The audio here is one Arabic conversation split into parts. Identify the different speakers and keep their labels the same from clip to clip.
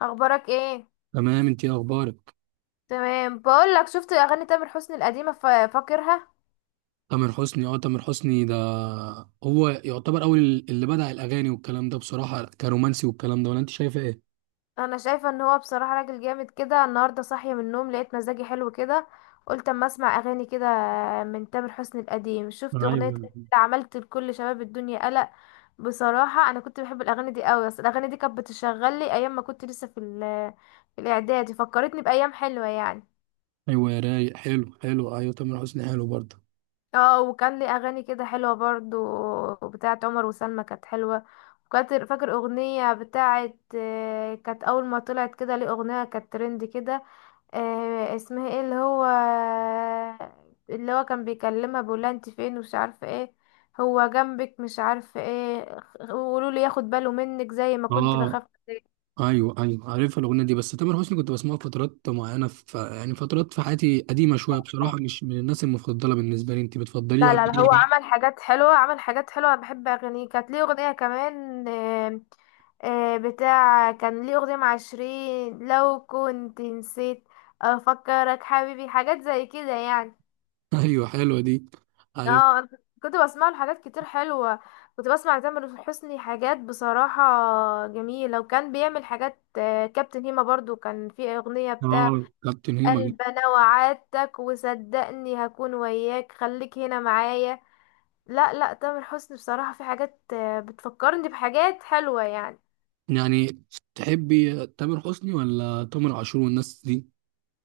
Speaker 1: اخبارك ايه؟
Speaker 2: تمام، انت ايه اخبارك؟
Speaker 1: تمام، بقول لك شفت اغاني تامر حسني القديمه، فاكرها.
Speaker 2: تامر حسني، اه تامر حسني ده هو يعتبر اول اللي بدأ الاغاني والكلام ده بصراحة، كرومانسي والكلام ده، ولا انت شايفه ايه؟
Speaker 1: انا شايفه ان هو بصراحه راجل جامد كده. النهارده صاحيه من النوم لقيت مزاجي حلو كده، قلت اما اسمع اغاني كده من تامر حسني القديم. شفت اغنيه
Speaker 2: ايوه،
Speaker 1: عملت لكل شباب الدنيا قلق. بصراحه انا كنت بحب الاغاني دي قوي، اصل الاغاني دي كانت بتشغل لي ايام ما كنت لسه في في الاعدادي، فكرتني بايام حلوه يعني.
Speaker 2: ايوه يا رايق، حلو حلو. ايوه تامر حسني حلو برضه.
Speaker 1: اه، وكان لي اغاني كده حلوه برضو بتاعت عمر وسلمى، كانت حلوه. وكانت فاكر اغنيه بتاعت، كانت اول ما طلعت كده ليه اغنيه كانت ترند كده، اسمها ايه؟ اللي هو كان بيكلمها بيقولها انت فين ومش عارفه ايه، هو جنبك مش عارفه ايه، قولوا لي ياخد باله منك زي ما كنت
Speaker 2: اه
Speaker 1: بخاف.
Speaker 2: ايوه ايوه، عارفها الاغنيه دي. بس تامر حسني كنت بسمعه في فترات معينه، في يعني فترات في حياتي قديمه شويه، بصراحه مش من الناس المفضله بالنسبه لي. انت بتفضليه
Speaker 1: لا لا لا، هو
Speaker 2: يعني؟
Speaker 1: عمل حاجات حلوة، عمل حاجات حلوة. أنا بحب أغانيه. كانت ليه أغنية كمان، بتاع كان ليه أغنية مع شيرين، لو كنت نسيت أفكرك حبيبي، حاجات زي كده يعني.
Speaker 2: ايوه حلوه دي. عارف.
Speaker 1: اه أنا كنت بسمع له حاجات كتير حلوة. كنت بسمع لتامر حسني حاجات بصراحة جميلة، وكان بيعمل حاجات، كابتن هيما برضو كان في أغنية بتاع
Speaker 2: اه كابتن هيما.
Speaker 1: قلب أنا وعدتك وصدقني هكون وياك خليك هنا معايا. لا لا، تامر حسني بصراحة في حاجات، بتفكرني بحاجات حلوة يعني.
Speaker 2: يعني تحبي تامر حسني ولا تامر عاشور والناس دي؟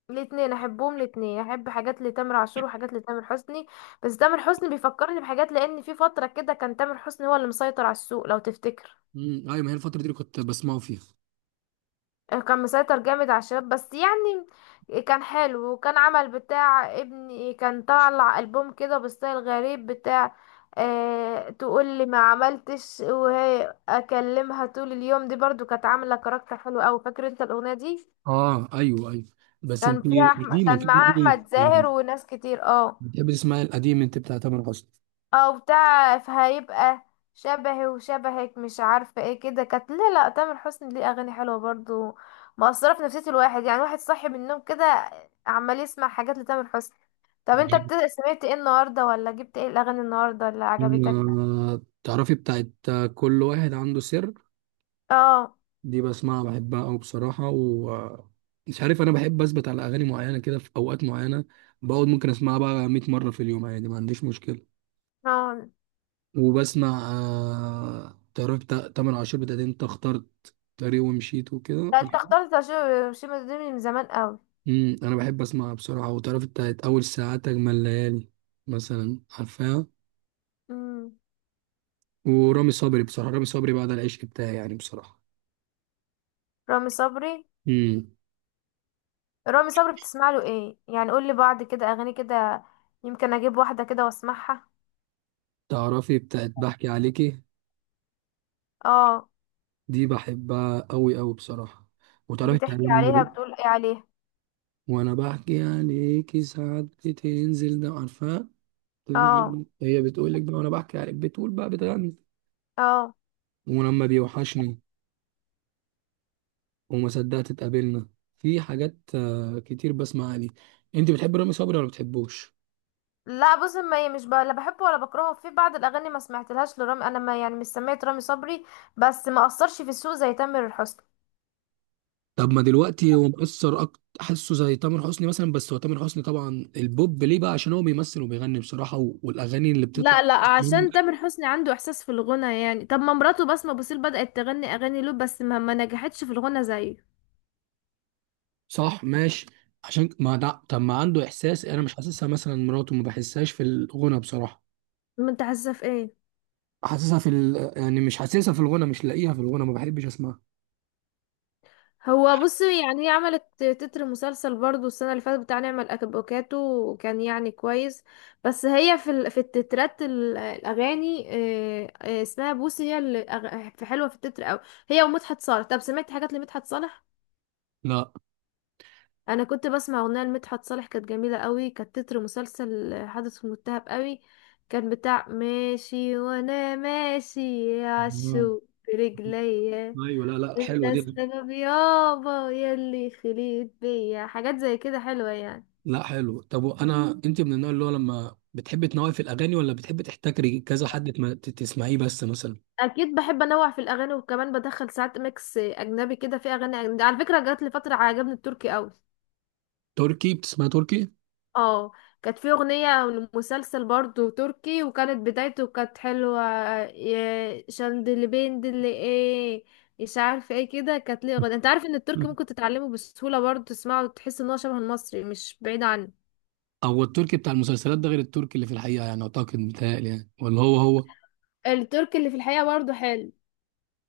Speaker 1: الاتنين احبهم، الاتنين احب حاجات لتامر عاشور وحاجات لتامر حسني. بس تامر حسني بيفكرني بحاجات، لان في فترة كده كان تامر حسني هو اللي مسيطر على السوق لو تفتكر.
Speaker 2: ايوه، ما هي الفتره دي اللي كنت بسمعه فيها.
Speaker 1: كان مسيطر جامد على الشباب بس يعني. كان حلو، وكان عمل بتاع ابني، كان طالع ألبوم كده بستايل غريب بتاع أه تقول لي ما عملتش وهي اكلمها طول اليوم، دي برضو كانت عامله كاركتر حلو قوي، فاكر انت الاغنيه دي؟
Speaker 2: اه ايوه ايوه. بس
Speaker 1: كان
Speaker 2: انت
Speaker 1: فيها احمد،
Speaker 2: قديمه
Speaker 1: كان
Speaker 2: كده
Speaker 1: معاه
Speaker 2: قوي.
Speaker 1: احمد زاهر وناس كتير، اه.
Speaker 2: بتحبي تسمعي القديم انت بتاع تامر حسني؟
Speaker 1: او بتاع فهيبقى شبهي وشبهك مش عارفه ايه كده كانت. لا لا، تامر حسني ليه اغاني حلوه برضو، مأثره في نفسيه الواحد يعني. واحد صاحي من النوم كده عمال يسمع حاجات لتامر حسني. طب انت سمعت ايه النهارده، ولا جبت ايه الاغاني النهارده اللي عجبتك؟
Speaker 2: أنا تعرفي بتاعت كل واحد عنده سر،
Speaker 1: اه.
Speaker 2: دي بسمعها بحبها أوي بصراحة. و مش عارف، أنا بحب أثبت على أغاني معينة كده في أوقات معينة. بقعد ممكن أسمعها بقى 100 مرة في اليوم عادي، ما عنديش مشكلة.
Speaker 1: اه،
Speaker 2: وبسمع تعرف تامر عاشور بتاعت انت اخترت طريق ومشيت وكده.
Speaker 1: لا، انت اخترت شيماء دي من زمان قوي.
Speaker 2: انا بحب اسمعها بصراحه. وتعرف بتاعت اول ساعات اجمل ليالي مثلا، عارفاها؟
Speaker 1: امم،
Speaker 2: ورامي صبري، بصراحه رامي صبري بعد العشق بتاعي يعني بصراحه.
Speaker 1: رامي صبري.
Speaker 2: امم.
Speaker 1: رامي صبري بتسمع له ايه يعني؟ قول لي بعض كده اغاني كده، يمكن اجيب واحده كده واسمعها.
Speaker 2: تعرفي بتاعت بحكي عليكي،
Speaker 1: اه.
Speaker 2: دي بحبها قوي قوي بصراحه. وتعرفي بتاعت
Speaker 1: بتحكي
Speaker 2: لما
Speaker 1: عليها بتقول ايه عليها؟
Speaker 2: وانا بحكي عليكي ساعات بتنزل ده، عارفاها؟
Speaker 1: اه.
Speaker 2: بتنزل هي بتقول لك بقى وانا بحكي عليك، بتقول بقى بتغني.
Speaker 1: اه.
Speaker 2: ولما بيوحشني، وما صدقت اتقابلنا. في حاجات كتير بسمع عليه. انت بتحب رامي صبري ولا بتحبوش؟
Speaker 1: لا، بص، ما هي مش ب... لا، بحبه ولا بكرهه. في بعض الاغاني ما سمعتلهاش لرامي، انا ما يعني مش سمعت رامي صبري، بس ما اثرش في السوق زي تامر حسني.
Speaker 2: طب ما دلوقتي هو مؤثر اكتر، حاسه زي تامر حسني مثلا. بس هو تامر حسني طبعا البوب ليه بقى، عشان هو بيمثل وبيغني بصراحة والاغاني اللي بتطلع.
Speaker 1: لا لا، عشان تامر حسني عنده احساس في الغنى يعني. طب ما مراته بسمة بوسيل بدأت تغني اغاني له، بس ما نجحتش في الغنى زيه.
Speaker 2: صح ماشي. عشان ما ده طب ما عنده احساس، انا مش حاسسها مثلا مراته، ما بحسهاش في الغنى بصراحة.
Speaker 1: ما انت حاسه في ايه؟
Speaker 2: حاسسها في ال... يعني مش حاسسها في الغنى، مش لاقيها في الغنى، ما بحبش اسمعها.
Speaker 1: هو بص يعني، هي عملت تتر مسلسل برضو السنة اللي فاتت بتاع نعمة الأفوكاتو، وكان يعني كويس. بس هي في في التترات، الأغاني، اسمها بوسي هي اللي في حلوة في التتر أوي. هي ومدحت صالح. طب سمعت حاجات لمدحت صالح؟
Speaker 2: لا.
Speaker 1: أنا كنت بسمع أغنية لمدحت صالح كانت جميلة أوي، كانت تتر مسلسل حدث متهم أوي، كان بتاع ماشي وأنا ماشي
Speaker 2: آه.
Speaker 1: عالشوق برجليا،
Speaker 2: ايوه لا لا
Speaker 1: انت
Speaker 2: حلوه دي.
Speaker 1: السبب يابا يلي خليت بيا حاجات زي كده حلوة يعني.
Speaker 2: لا حلو. طب انا انت من النوع اللي هو لما بتحبي تنوعي في الاغاني، ولا بتحبي تحتكري كذا حد تسمعيه بس مثلا؟
Speaker 1: اكيد بحب انوع في الاغاني، وكمان بدخل ساعات ميكس اجنبي كده في اغاني أجنبي. على فكرة جات لي فترة عجبني التركي قوي.
Speaker 2: تركي، بتسمعي تركي؟
Speaker 1: اه، كانت في اغنية لمسلسل برضو تركي، وكانت بدايته كانت حلوة. يا شندلي بين دلي ايه، مش عارفة ايه كده، كانت ليه اغنية. انت عارف ان التركي ممكن تتعلمه بسهولة برضو؟ تسمعه وتحس ان هو شبه المصري، مش بعيد عنه.
Speaker 2: او التركي بتاع المسلسلات ده غير التركي اللي في الحقيقه يعني، اعتقد متهيألي يعني، ولا هو هو؟
Speaker 1: التركي اللي في الحقيقة برضو حلو.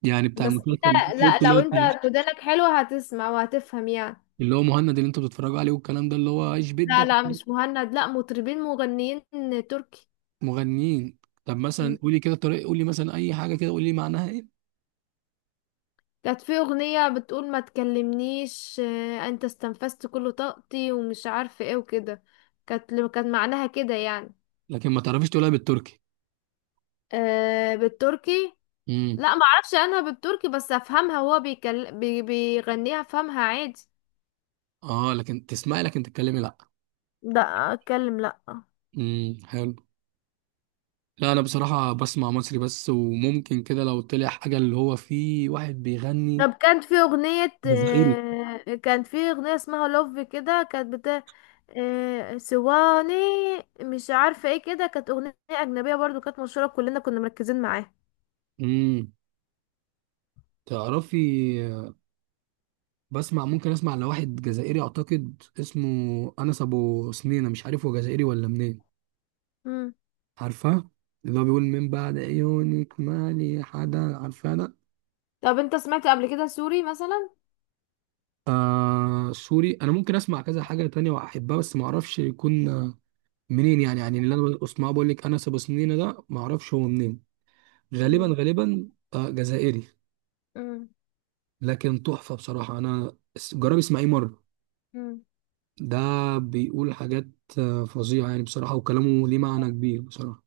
Speaker 2: يعني بتاع
Speaker 1: بس انت،
Speaker 2: المسلسل ده،
Speaker 1: لا،
Speaker 2: التركي
Speaker 1: لو انت ودانك حلوة هتسمع وهتفهم يعني.
Speaker 2: اللي هو مهند اللي انتوا بتتفرجوا عليه والكلام ده، اللي هو ايش
Speaker 1: لا
Speaker 2: بدك.
Speaker 1: لا، مش مهند، لا، مطربين مغنيين تركي.
Speaker 2: مغنيين. طب مثلا
Speaker 1: مم.
Speaker 2: قولي كده طريقه، قولي مثلا اي حاجه كده، قولي معناها ايه.
Speaker 1: كانت في اغنية بتقول ما تكلمنيش، انت استنفذت كل طاقتي ومش عارفة ايه وكده. كانت معناها كده يعني.
Speaker 2: لكن ما تعرفيش تقولها بالتركي؟
Speaker 1: أه، بالتركي.
Speaker 2: امم.
Speaker 1: لا ما اعرفش عنها بالتركي، بس افهمها، وهو بيغنيها افهمها عادي.
Speaker 2: اه لكن تسمعي، لكن تتكلمي لا.
Speaker 1: لا، اتكلم لا.
Speaker 2: حلو. لا انا بصراحه بسمع مصري بس، وممكن كده لو طلع حاجه اللي هو فيه واحد بيغني.
Speaker 1: طب كانت في أغنية،
Speaker 2: جزائري.
Speaker 1: كانت في أغنية اسمها لوف كده، كانت بتاع سواني مش عارفة ايه كده، كانت أغنية أجنبية برضو كانت مشهورة، كلنا كنا مركزين معاها.
Speaker 2: امم. تعرفي، بسمع ممكن اسمع لواحد جزائري، اعتقد اسمه انس ابو سنينه، مش عارف هو جزائري ولا منين.
Speaker 1: مم.
Speaker 2: عارفاه؟ اللي هو بيقول من بعد عيونك مالي حدا، عارفاه ده؟
Speaker 1: طب انت سمعت قبل كده سوري مثلا؟
Speaker 2: آه سوري. انا ممكن اسمع كذا حاجه تانية واحبها، بس ما اعرفش يكون منين يعني. يعني اللي انا بسمعه بقول لك انس ابو سنينه ده، ما اعرفش هو منين، غالبا
Speaker 1: مم.
Speaker 2: غالبا آه جزائري.
Speaker 1: مم.
Speaker 2: لكن تحفة بصراحة، أنا جرب اسمعيه مرة.
Speaker 1: مم.
Speaker 2: ده بيقول حاجات فظيعة يعني بصراحة، وكلامه ليه معنى كبير بصراحة.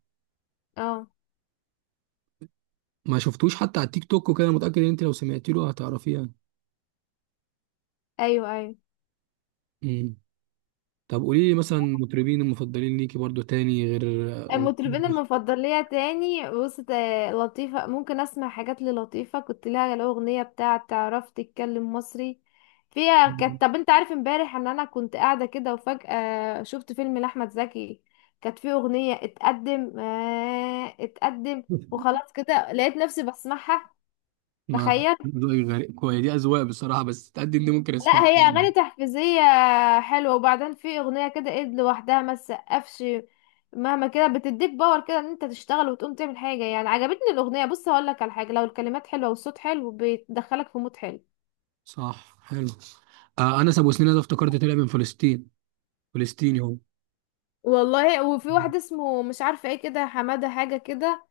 Speaker 1: اه،
Speaker 2: ما شفتوش حتى على التيك توك وكده؟ متأكد إن أنت لو سمعتي له هتعرفيه يعني.
Speaker 1: ايوه ايوه.
Speaker 2: مم. طب قولي لي مثلا المطربين المفضلين ليكي برضو تاني، غير
Speaker 1: المطربين المفضل ليا تاني بص، لطيفة ممكن اسمع حاجات للطيفة. كنت لها الأغنية بتاعة تعرف تتكلم مصري فيها،
Speaker 2: غير-
Speaker 1: كانت. طب انت عارف امبارح ان انا كنت قاعدة كده وفجأة شفت فيلم لأحمد زكي؟ كانت فيه أغنية اتقدم، آه اتقدم. وخلاص كده لقيت نفسي بسمعها،
Speaker 2: ما
Speaker 1: تخيل.
Speaker 2: ذوقي غريب، كويس دي أذواق بصراحة. بس تقدم دي ممكن
Speaker 1: لا،
Speaker 2: أسمعها
Speaker 1: هي
Speaker 2: يعني.
Speaker 1: اغاني تحفيزيه حلوه. وبعدين في اغنيه كده، ايد لوحدها ما تسقفش مهما كده، بتديك باور كده ان انت تشتغل وتقوم تعمل حاجه يعني. عجبتني الاغنيه. بص هقول لك على حاجه، لو الكلمات حلوه والصوت حلو بيدخلك في مود حلو.
Speaker 2: صح حلو. آه أنس أبو سنين ده افتكرت، طلع من فلسطين، فلسطيني هو.
Speaker 1: والله. وفي واحد اسمه مش عارفه ايه كده، حماده حاجه كده،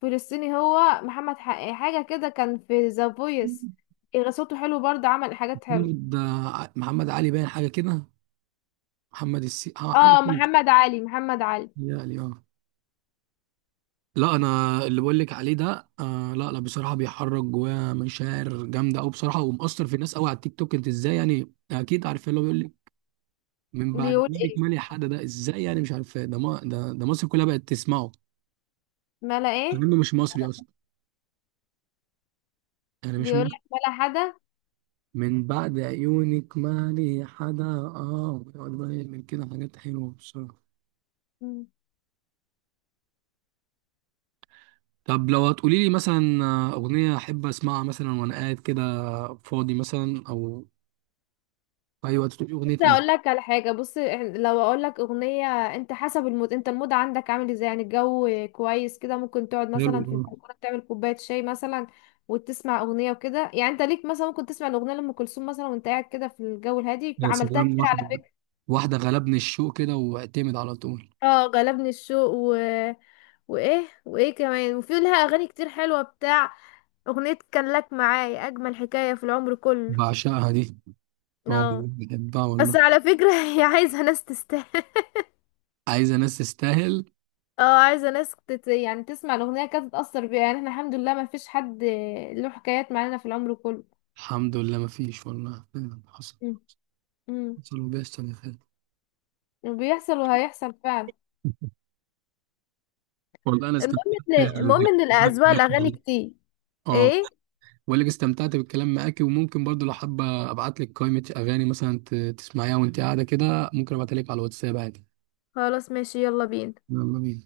Speaker 1: فلسطيني هو، محمد حاجه كده، كان في ذا فويس. صوته حلو برضه، عمل حاجات حلوه.
Speaker 2: محمد محمد علي، باين حاجة كده. محمد السي، اه حاجه
Speaker 1: اه،
Speaker 2: كده.
Speaker 1: محمد علي، محمد علي.
Speaker 2: يعني اه. لا انا اللي بقول لك عليه ده آه، لا لا بصراحه بيحرك جوايا مشاعر جامده قوي بصراحه، ومأثر في الناس قوي على التيك توك. انت ازاي يعني، اكيد عارف اللي هو بيقول لك من بعد
Speaker 1: بيقول
Speaker 2: ميلك
Speaker 1: ايه؟
Speaker 2: مالي حد، ده ازاي يعني مش عارف، ده ما ده, ده مصر كلها بقت تسمعه.
Speaker 1: ملا ايه؟
Speaker 2: لانه مش مصري اصلا يعني، مش
Speaker 1: بيقول
Speaker 2: مصري.
Speaker 1: لك ملا حدا.
Speaker 2: من بعد عيونك مالي حدا. اه بيقعد بقى يعمل كده حاجات حلوه بصراحه. طب لو هتقولي لي مثلا اغنيه احب اسمعها مثلا وانا قاعد كده فاضي مثلا، او ايوه، تقول
Speaker 1: بس
Speaker 2: اغنيه ايه؟
Speaker 1: اقول لك على حاجه، بص لو اقول لك اغنيه، انت حسب المود، انت المود عندك عامل ازاي يعني. الجو كويس كده، ممكن تقعد
Speaker 2: حلو
Speaker 1: مثلا في
Speaker 2: أوي.
Speaker 1: البلكونه تعمل كوبايه شاي مثلا وتسمع اغنيه وكده يعني. انت ليك مثلا، ممكن تسمع الاغنيه لام كلثوم مثلا وانت قاعد كده في الجو الهادي،
Speaker 2: يا
Speaker 1: عملتها
Speaker 2: سلام،
Speaker 1: كتير على
Speaker 2: واحده
Speaker 1: فكره.
Speaker 2: واحده غلبني الشوق كده واعتمد على طول.
Speaker 1: اه غلبني الشوق و... وايه وايه كمان. وفي لها اغاني كتير حلوه بتاع اغنيه كان لك معايا اجمل حكايه في العمر كله.
Speaker 2: بعشقها دي، اه
Speaker 1: اه.
Speaker 2: بحبها
Speaker 1: بس
Speaker 2: والله.
Speaker 1: على فكره هي عايزه ناس تستاهل.
Speaker 2: عايزه ناس تستاهل.
Speaker 1: اه، عايزه ناس يعني تسمع الاغنيه كده تتاثر بيها يعني. احنا الحمد لله ما فيش حد له حكايات معانا في العمر كله.
Speaker 2: الحمد لله ما فيش والله. حصل،
Speaker 1: مم. امم.
Speaker 2: حصل وبيحصل يا خالد.
Speaker 1: وبيحصل وهيحصل فعلا.
Speaker 2: والله انا
Speaker 1: المهم،
Speaker 2: استمتعت
Speaker 1: ان
Speaker 2: بالكلام
Speaker 1: المهم
Speaker 2: معاك
Speaker 1: ان الاذواق الاغاني
Speaker 2: والله.
Speaker 1: كتير.
Speaker 2: اه
Speaker 1: ايه؟
Speaker 2: بقول لك استمتعت بالكلام معاكي، وممكن برضو لو حابه ابعت لك قائمه اغاني مثلا تسمعيها وانت قاعده كده، ممكن ابعتها لك على الواتساب عادي.
Speaker 1: خلاص ماشي، يلا بينا.
Speaker 2: يلا بينا.